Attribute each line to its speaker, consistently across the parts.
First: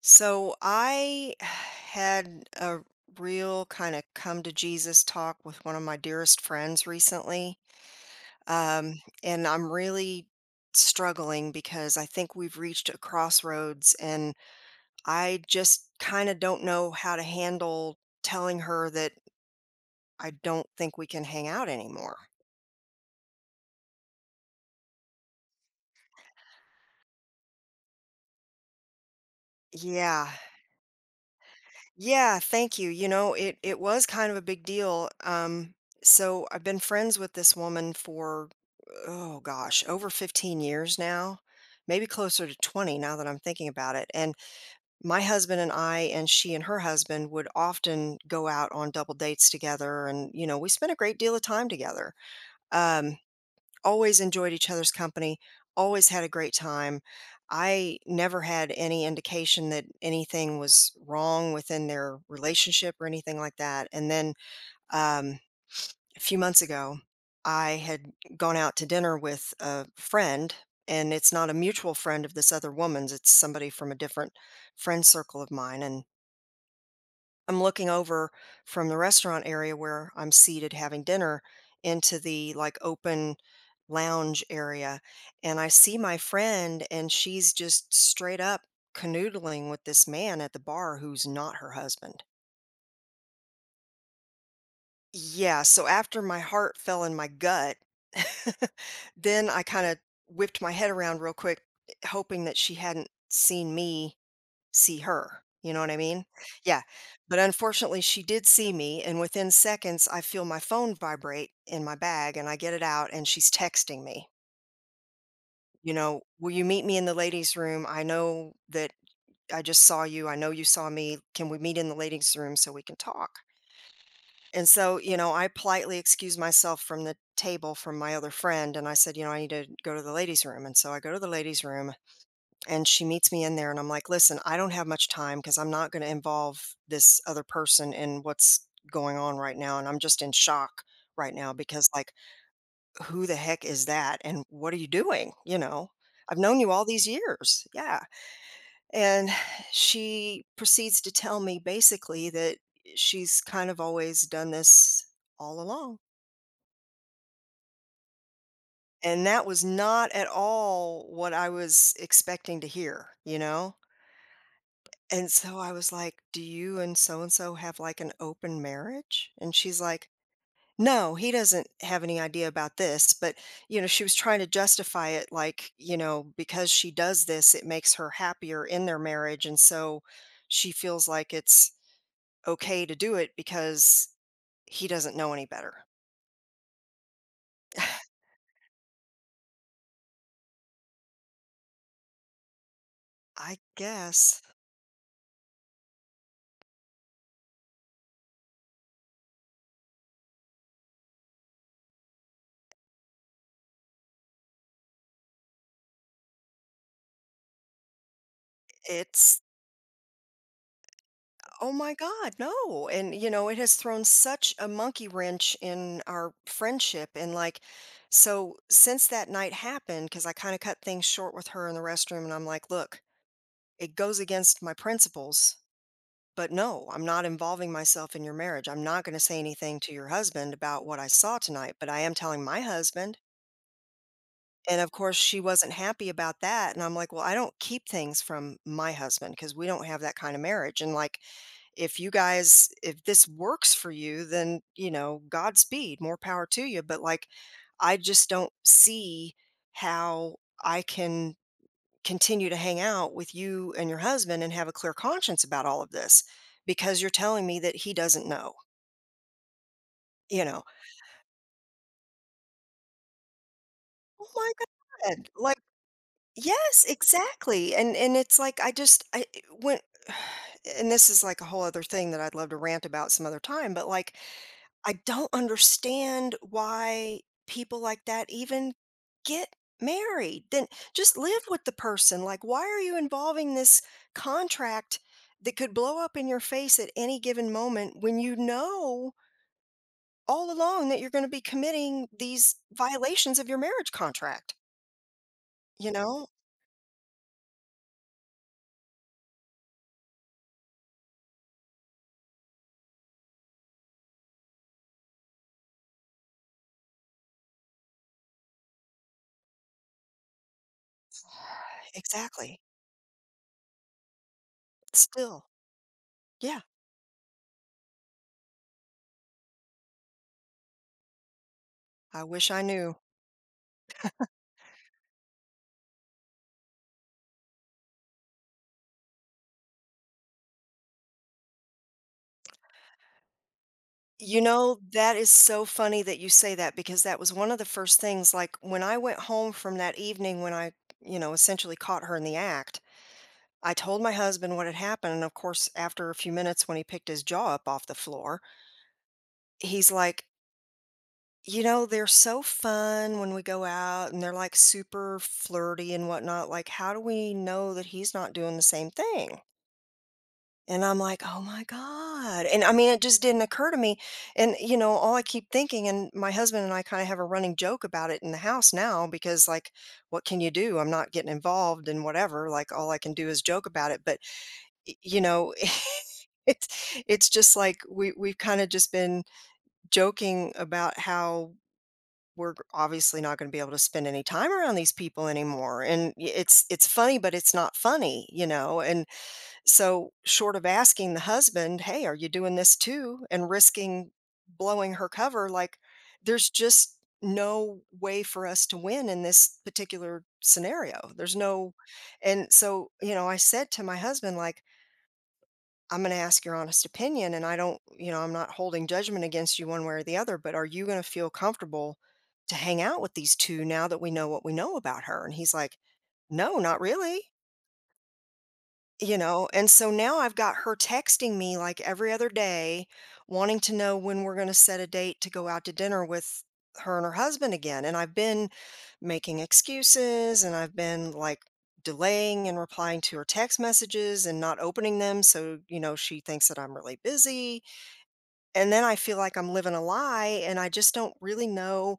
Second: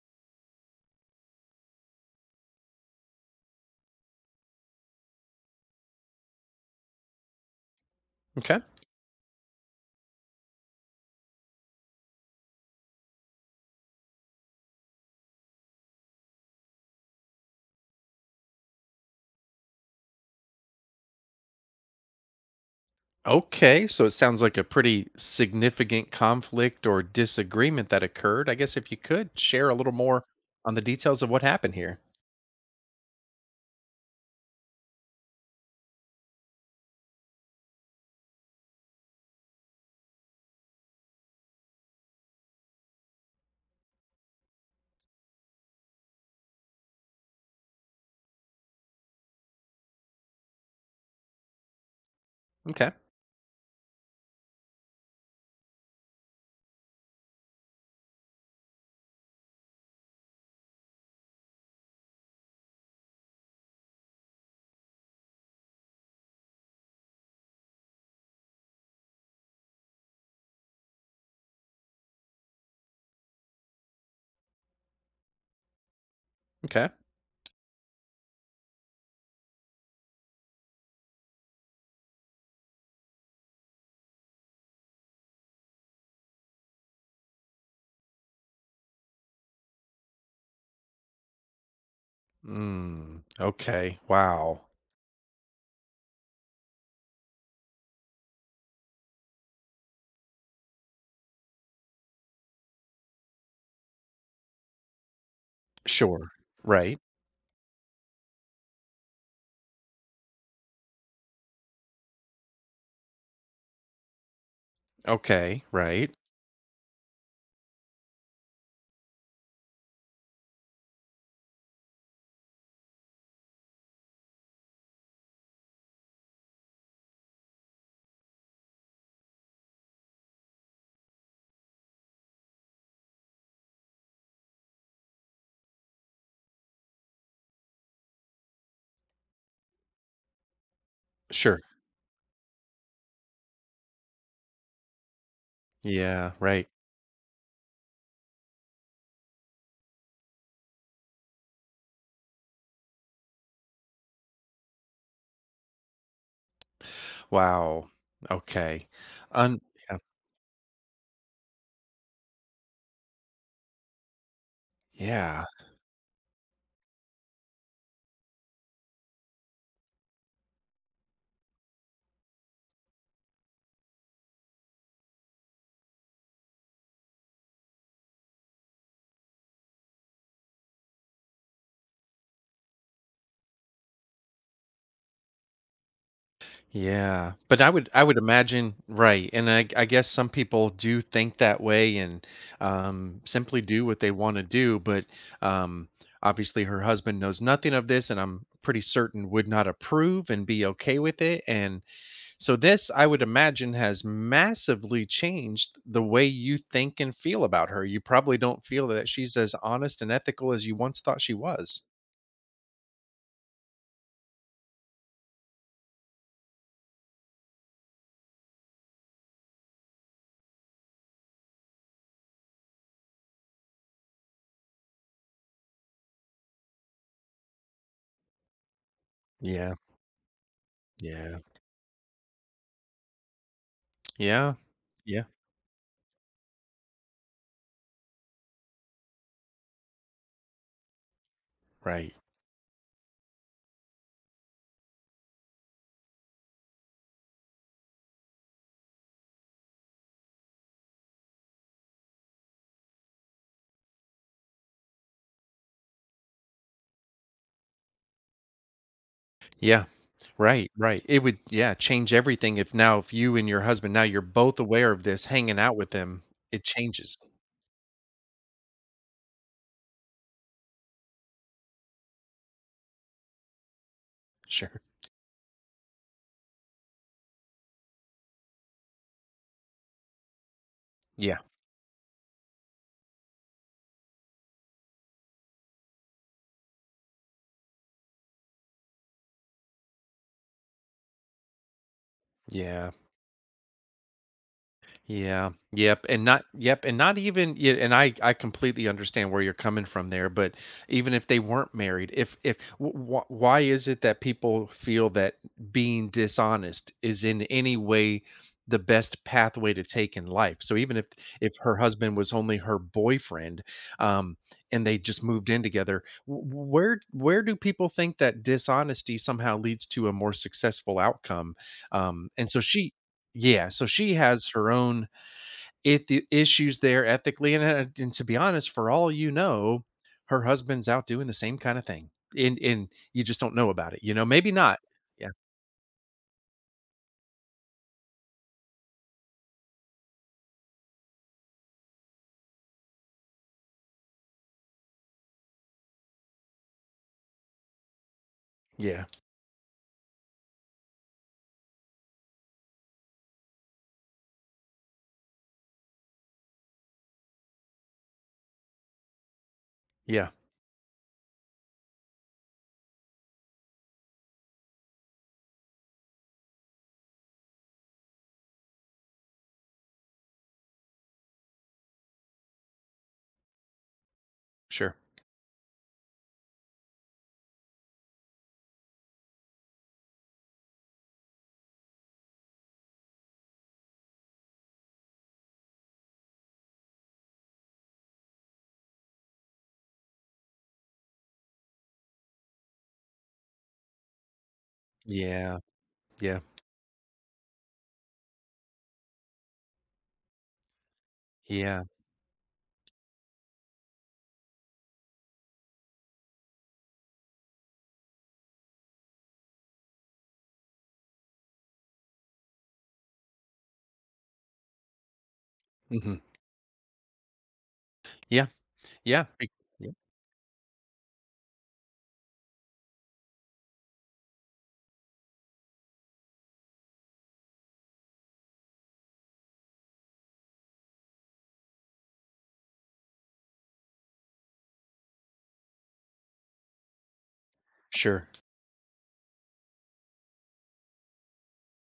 Speaker 1: So I had a real kind of come to Jesus talk with one of my dearest friends recently.
Speaker 2: Okay.
Speaker 1: And I'm really struggling because I think we've reached a crossroads and I just kind of don't know how to handle telling her that I don't think we can hang out anymore.
Speaker 2: Okay. So it sounds like a pretty significant conflict or disagreement that occurred. I guess if you could share a little more
Speaker 1: Yeah.
Speaker 2: on the details of what happened here.
Speaker 1: Yeah, thank you. You know, it was kind of a big deal. So I've been friends with this woman for oh gosh, over 15 years now, maybe closer to 20 now that I'm thinking about it. And my husband and I, and she and her husband, would often go out on double dates together. And we spent a great deal of time together.
Speaker 2: Okay.
Speaker 1: Um, always enjoyed each other's company, always had a great time. I never had any indication that anything was wrong within their relationship or anything like that. And then, um, a few months ago, I had gone out to dinner with a friend, and it's not a mutual friend of this other woman's, it's somebody from a different friend circle of mine. And
Speaker 2: Okay.
Speaker 1: I'm looking over from the restaurant area where I'm seated having dinner into the like open lounge area. And I see my friend, and she's just straight up canoodling with this man at the bar who's not her husband.
Speaker 2: Mm, okay. Wow.
Speaker 1: Yeah, so after my heart fell in my gut, then I kind of whipped my head around real quick, hoping that she hadn't seen me see her. You know what I mean?
Speaker 2: Sure.
Speaker 1: Yeah.
Speaker 2: Right.
Speaker 1: But unfortunately, she did see me. And within seconds, I feel my phone vibrate in my bag and I get it out and she's texting me,
Speaker 2: Okay.
Speaker 1: you
Speaker 2: Right.
Speaker 1: know, "Will you meet me in the ladies' room? I know that I just saw you. I know you saw me. Can we meet in the ladies' room so we can talk?" And so, you know, I politely excused myself from the table from my other friend and I said, you know, "I need to go to the ladies' room." And so I go to the ladies' room and she meets me in there and I'm like, "Listen, I don't have much time because I'm not going to involve this other person in what's going on right now. And I'm just in shock right now
Speaker 2: Sure.
Speaker 1: because, like, who the heck is that? And what are you doing? You know,
Speaker 2: Yeah.
Speaker 1: I've known
Speaker 2: Right.
Speaker 1: you all these years." Yeah. And she proceeds to tell me basically that she's kind of always done this all along.
Speaker 2: Wow. Okay.
Speaker 1: And that
Speaker 2: Un-
Speaker 1: was
Speaker 2: yeah.
Speaker 1: not at all what I was expecting to hear, you know? And
Speaker 2: Yeah.
Speaker 1: so I was like, "Do you and so have like an open marriage?" And she's like, "No, he doesn't have any idea about this." But, you know, she was trying to justify it like, you know, because she does this, it makes her happier in their marriage. And so she feels like it's okay to do it because he doesn't know any better.
Speaker 2: Yeah, but I would I would imagine, right, and I guess some people do think that way and
Speaker 1: I
Speaker 2: simply do what they want
Speaker 1: guess
Speaker 2: to do, but um, obviously her husband knows nothing of this, and I'm pretty certain would not approve and be okay with it. And so this, I would imagine, has massively changed the way you think and feel about her. You probably don't feel that she's
Speaker 1: it's,
Speaker 2: as honest and ethical as you once thought she
Speaker 1: oh
Speaker 2: was.
Speaker 1: my God, no. And, you know, it has thrown such a monkey wrench in our friendship. And, like, so since that night happened, because I kind of cut things short with her in the restroom, and I'm like, "Look, it goes against my principles, but no, I'm not involving myself in your marriage. I'm not going to say
Speaker 2: Yeah,
Speaker 1: anything to your husband about what I saw
Speaker 2: yeah,
Speaker 1: tonight, but I am telling my husband."
Speaker 2: yeah,
Speaker 1: And of course,
Speaker 2: yeah.
Speaker 1: she wasn't happy about that. And I'm like, "Well, I don't keep things from my husband because we don't have that kind of marriage. And, like, if you
Speaker 2: Right.
Speaker 1: guys if this works for you then you know godspeed, more power to you, but like I just don't see how I can continue to hang out with you and your husband and have a clear conscience about all of this because you're telling me that he doesn't know,
Speaker 2: Yeah.
Speaker 1: you know."
Speaker 2: Right, right. It would, yeah, change everything. If now, if you and your husband now you're
Speaker 1: Oh my
Speaker 2: both aware of this,
Speaker 1: god, like,
Speaker 2: hanging out with them, it
Speaker 1: yes,
Speaker 2: changes.
Speaker 1: exactly. And it's like I just I, when and this is like a whole other thing that I'd love to rant about some other time, but like
Speaker 2: Sure.
Speaker 1: I don't understand why people like that even get married. Then just
Speaker 2: Yeah.
Speaker 1: live with the person. Like, why are you involving this contract that could blow up in your face at any given moment when you know all along that you're going to be committing these
Speaker 2: Yeah.
Speaker 1: violations of your marriage contract?
Speaker 2: Yeah.
Speaker 1: You
Speaker 2: Yep. And
Speaker 1: know,
Speaker 2: not yep, and not even yeah, and I completely understand where you're coming from there, but even if they weren't married, if wh- wh- why is it that people feel that being dishonest is in any way the best pathway to take in life? So even if her husband was only
Speaker 1: exactly.
Speaker 2: her boyfriend, um and they just
Speaker 1: Still,
Speaker 2: moved in together,
Speaker 1: yeah,
Speaker 2: where do people think that dishonesty somehow leads to a more successful outcome?
Speaker 1: I wish
Speaker 2: And so
Speaker 1: I
Speaker 2: she
Speaker 1: knew.
Speaker 2: Yeah, so she has her own, it the issues there ethically, and to be honest, for all you know, her husband's out doing the same kind of thing, and you just don't know about it, you know,
Speaker 1: You
Speaker 2: maybe
Speaker 1: know,
Speaker 2: not.
Speaker 1: that
Speaker 2: Yeah.
Speaker 1: is so funny that you say that because that was one of the first things, like, when I went home from that evening when I, you know, essentially caught her in the act, I told my husband what had happened. And of course, after a few minutes, when he picked his jaw up off the floor,
Speaker 2: Yeah.
Speaker 1: he's like, "You know, they're so fun when we go out and they're like super flirty and whatnot. Like, how do we know that he's not doing the same thing?"
Speaker 2: Yeah.
Speaker 1: And I'm like, "Oh my god." And I mean, it just didn't occur to me. And, you know, all I keep thinking and my husband and I kinda have a running joke about it in the house now because, like, what can you do? I'm not getting involved and whatever, like, all I can do is joke about it. But, y
Speaker 2: Sure.
Speaker 1: you know, it's it's just like we've kinda just been joking about how we're g obviously not gonna be able to spend any time around these people anymore. And y it's funny, but it's not funny, you know? And so, short of asking the husband, "Hey, are you doing this too?" and risking blowing her cover,
Speaker 2: Yeah.
Speaker 1: like,
Speaker 2: Yeah.
Speaker 1: there's just no way for us to win in this particular scenario. There's no,
Speaker 2: Yeah.
Speaker 1: and so, you know, I said to my husband, like, "I'm gonna ask your honest opinion, and I don't you know, I'm not holding judgment against you one way or the other, but are you gonna feel comfortable to hang out with these two now that we know what we know about her?" And he's like,
Speaker 2: Hmm.
Speaker 1: "No, not really."
Speaker 2: Yeah.
Speaker 1: You
Speaker 2: yeah
Speaker 1: know,
Speaker 2: be-
Speaker 1: and so
Speaker 2: yeah,
Speaker 1: now I've got her texting me like every other day, wanting to know when we're going to set a date to go out to dinner with her and her husband again. And I've been making excuses and I've been like delaying and replying to her text messages and not opening them. So, you know, she thinks that I'm really busy.
Speaker 2: sure.
Speaker 1: And then I feel like I'm living a lie and I just don't really know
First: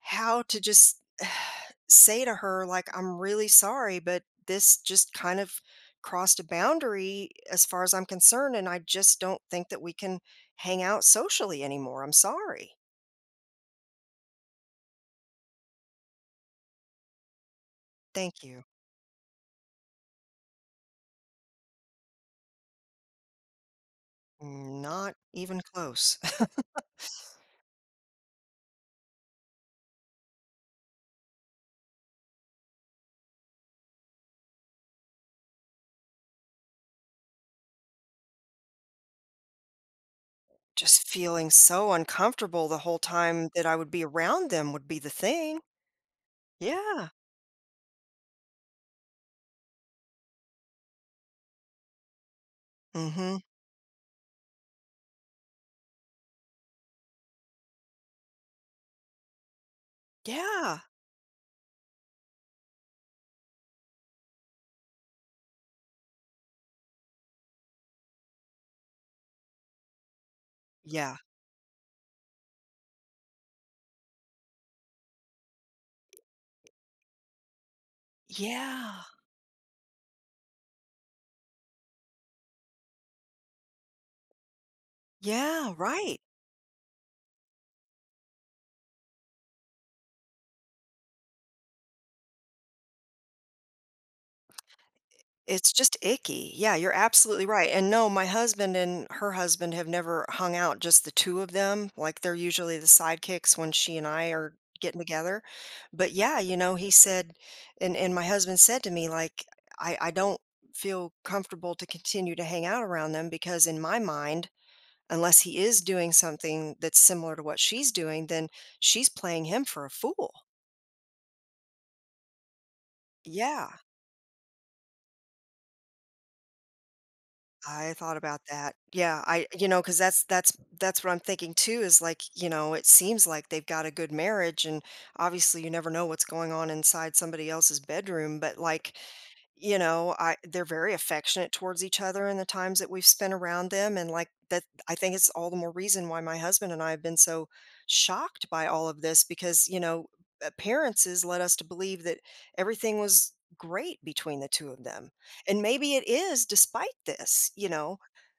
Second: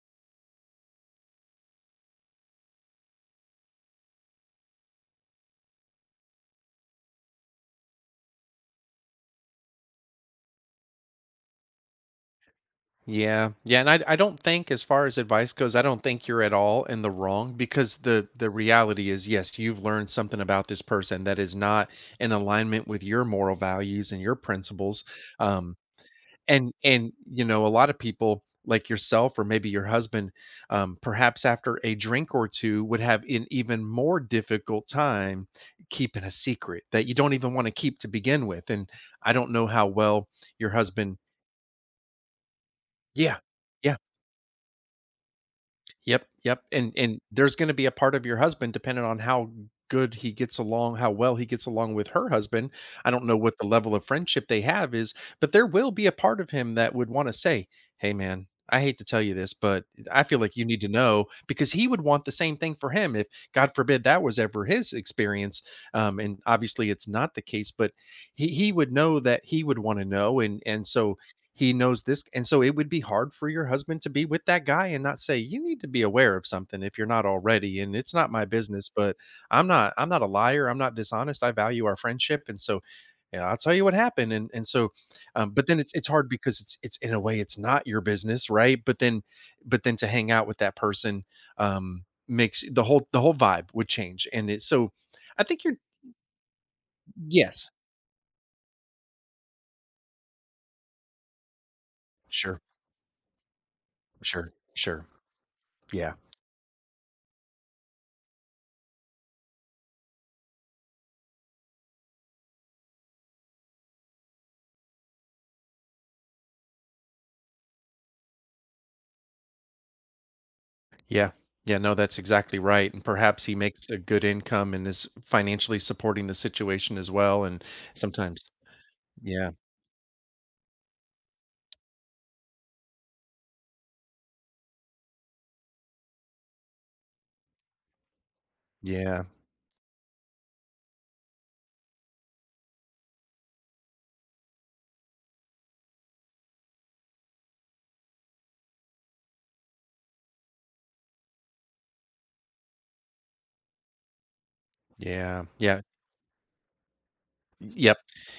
Speaker 1: how to just say to her, like, "I'm really sorry, but this just kind of crossed a boundary as far as I'm concerned, and I just don't think that we can hang out socially anymore. I'm sorry.
Speaker 2: Yeah, yeah, and I don't think, as far as advice goes, I don't think you're at all in the wrong, because the
Speaker 1: Thank you."
Speaker 2: reality is yes, you've learned something about this person that is not in alignment with your moral values and your
Speaker 1: Mm,
Speaker 2: principles.
Speaker 1: not even
Speaker 2: um
Speaker 1: close.
Speaker 2: and you know, a lot of people like yourself or maybe your husband, perhaps after a drink or two, would have an even more difficult time keeping a secret that you don't even want to keep to begin with. And I don't know how well your
Speaker 1: Just
Speaker 2: husband.
Speaker 1: feeling so uncomfortable the whole
Speaker 2: Yeah.
Speaker 1: time that I would
Speaker 2: Yeah.
Speaker 1: be around them would be the thing.
Speaker 2: Yep, yep, and
Speaker 1: Yeah.
Speaker 2: there's gonna be a part of your husband depending on how good he gets along, how well he gets along with her husband. I don't know
Speaker 1: Mhm.
Speaker 2: what the level of friendship they have is, but there will be a part of him that would wanna say, "Hey, man, I hate to tell you this, but I feel like you
Speaker 1: Yeah.
Speaker 2: need to know," because he would want the same thing for him if, God forbid, that was ever his experience. And obviously it's not the case, but he would know that he would wanna know, and
Speaker 1: Yeah.
Speaker 2: he knows this, and so it would be hard for your husband to be with that guy and not say, "You need to be aware of something if you're not already, and it's not my business,
Speaker 1: Yeah.
Speaker 2: but I'm not a liar, I'm not dishonest, I value our friendship, and so, yeah, I'll tell you what happened." And so, but
Speaker 1: Yeah,
Speaker 2: then it's
Speaker 1: right.
Speaker 2: hard because it's in a way it's not your business, right? But then, but then to hang out with that person, makes the whole vibe would change, and it's so I think
Speaker 1: It's
Speaker 2: you're
Speaker 1: just icky. Yeah, you're absolutely right.
Speaker 2: yes.
Speaker 1: And no, my husband and her husband have never hung out, just the two of them, like, they're
Speaker 2: Sure,
Speaker 1: usually the sidekicks when she and I
Speaker 2: sure,
Speaker 1: are getting
Speaker 2: sure,
Speaker 1: together. But,
Speaker 2: yeah.
Speaker 1: yeah, you know, he said, and my husband said to me, like, "I don't feel comfortable to continue to hang out around them because in my mind, unless he is doing something that's similar to what she's doing, then she's playing him for a fool."
Speaker 2: Yeah. Yeah, no, that's exactly right, and perhaps he
Speaker 1: Yeah.
Speaker 2: makes a good income and is financially supporting the situation as well, and
Speaker 1: I thought about
Speaker 2: sometimes.
Speaker 1: that. Yeah, I,
Speaker 2: Yeah,
Speaker 1: you know, because that's what I'm thinking too is like, you know, it seems like they've got a good marriage and obviously you never know what's going on inside somebody else's bedroom, but like
Speaker 2: yeah,
Speaker 1: you know, I they're very affectionate towards each other in the times that we've spent around them and like that I think it's all the more reason why my husband and I have been so shocked by all of this because, you know, appearances led us to believe that everything was great between the two of them.
Speaker 2: yeah,
Speaker 1: And
Speaker 2: yeah.
Speaker 1: maybe it is despite this, you
Speaker 2: Yep,
Speaker 1: know.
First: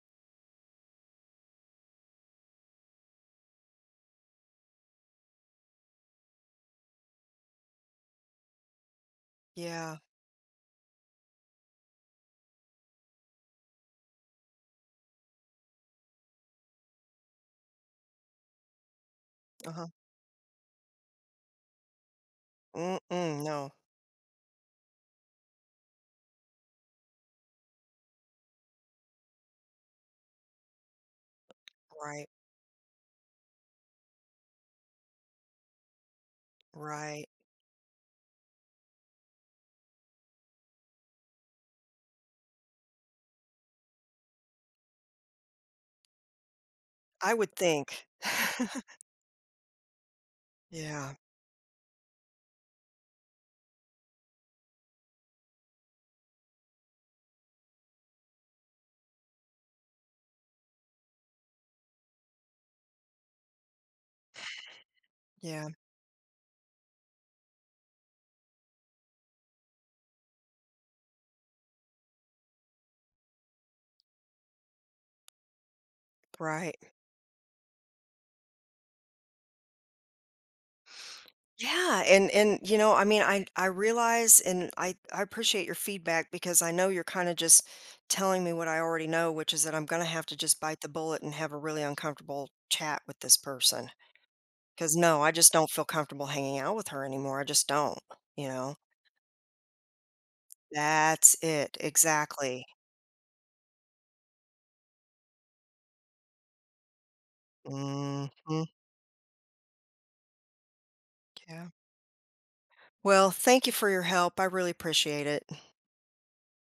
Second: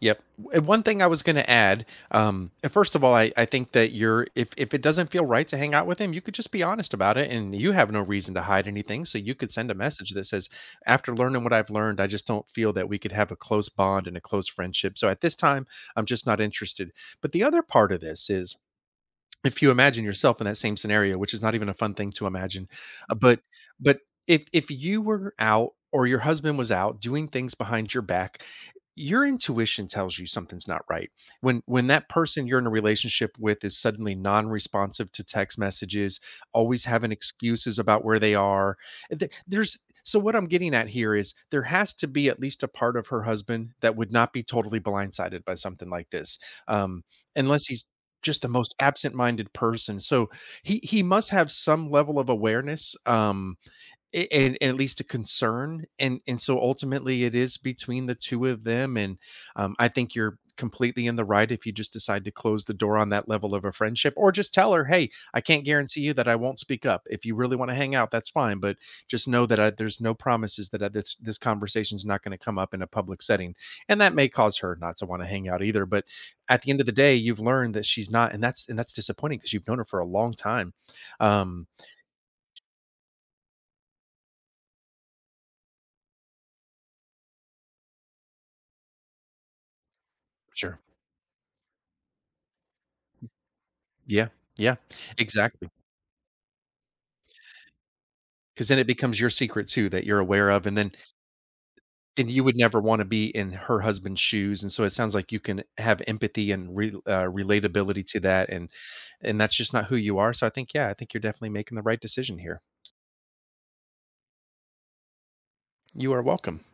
Speaker 2: yep. And one thing I was gonna add, first of all, I think that you're, if it doesn't feel right to hang out with him, you could just be honest about it, and you have no reason to hide anything, so you could send a
Speaker 1: Yeah.
Speaker 2: message that says, "After learning what I've learned, I just don't feel that we could have a close bond and a close friendship, so at this time, I'm just not interested." But the other part of this is, if you
Speaker 1: Uh-huh.
Speaker 2: imagine yourself in that same scenario, which is not even a fun thing to imagine, uh, but
Speaker 1: Mm-mm, no.
Speaker 2: but if you were out or your husband was out doing things behind your back, your intuition tells you something's not right. When that
Speaker 1: Right.
Speaker 2: person you're in a relationship with is suddenly non-responsive to text messages, always having
Speaker 1: Right.
Speaker 2: excuses about where they are, th- there's so what I'm getting at here is there has to be at least a part of her husband that would not be totally blindsided by something like this. Um,
Speaker 1: I would
Speaker 2: unless he's
Speaker 1: think.
Speaker 2: just the most absent-minded person, so he
Speaker 1: Yeah.
Speaker 2: must have some level of awareness, and at least a concern, and ultimately it is between the two of them. And I think you're completely in the right if you just decide to close the door on that level of a friendship, or just tell her, hey, I can't
Speaker 1: Yeah.
Speaker 2: guarantee you that I won't speak up. If you really want to hang out, that's fine, but just know that there's no promises that this conversation is not going to come up in a public setting, and that may cause her not to want to hang out either. But at the end of
Speaker 1: Right.
Speaker 2: the day, you've learned that she's not, and that's disappointing, because you've known her for a long time. Um,
Speaker 1: Yeah, and you know, I mean, I realize and I appreciate your feedback because I know you're kind of just telling me what I already know, which is that I'm going to have to just
Speaker 2: sure.
Speaker 1: bite the bullet and have a really uncomfortable chat with this person.
Speaker 2: Yeah, yeah,
Speaker 1: Because no, I just
Speaker 2: exactly.
Speaker 1: don't
Speaker 2: Because
Speaker 1: feel comfortable hanging out with her anymore. I just don't, you know.
Speaker 2: then it becomes your secret too that you're aware of, and then,
Speaker 1: That's it.
Speaker 2: and you would
Speaker 1: Exactly.
Speaker 2: never wanna be in her husband's shoes, and so it sounds like you can have empathy and re relatability to
Speaker 1: Hmm.
Speaker 2: that, and that's just not who you are, so I think, yeah, I think you're definitely
Speaker 1: Yeah.
Speaker 2: making the right decision here.
Speaker 1: Well, thank you for your help. I really appreciate it.
Speaker 2: You are welcome.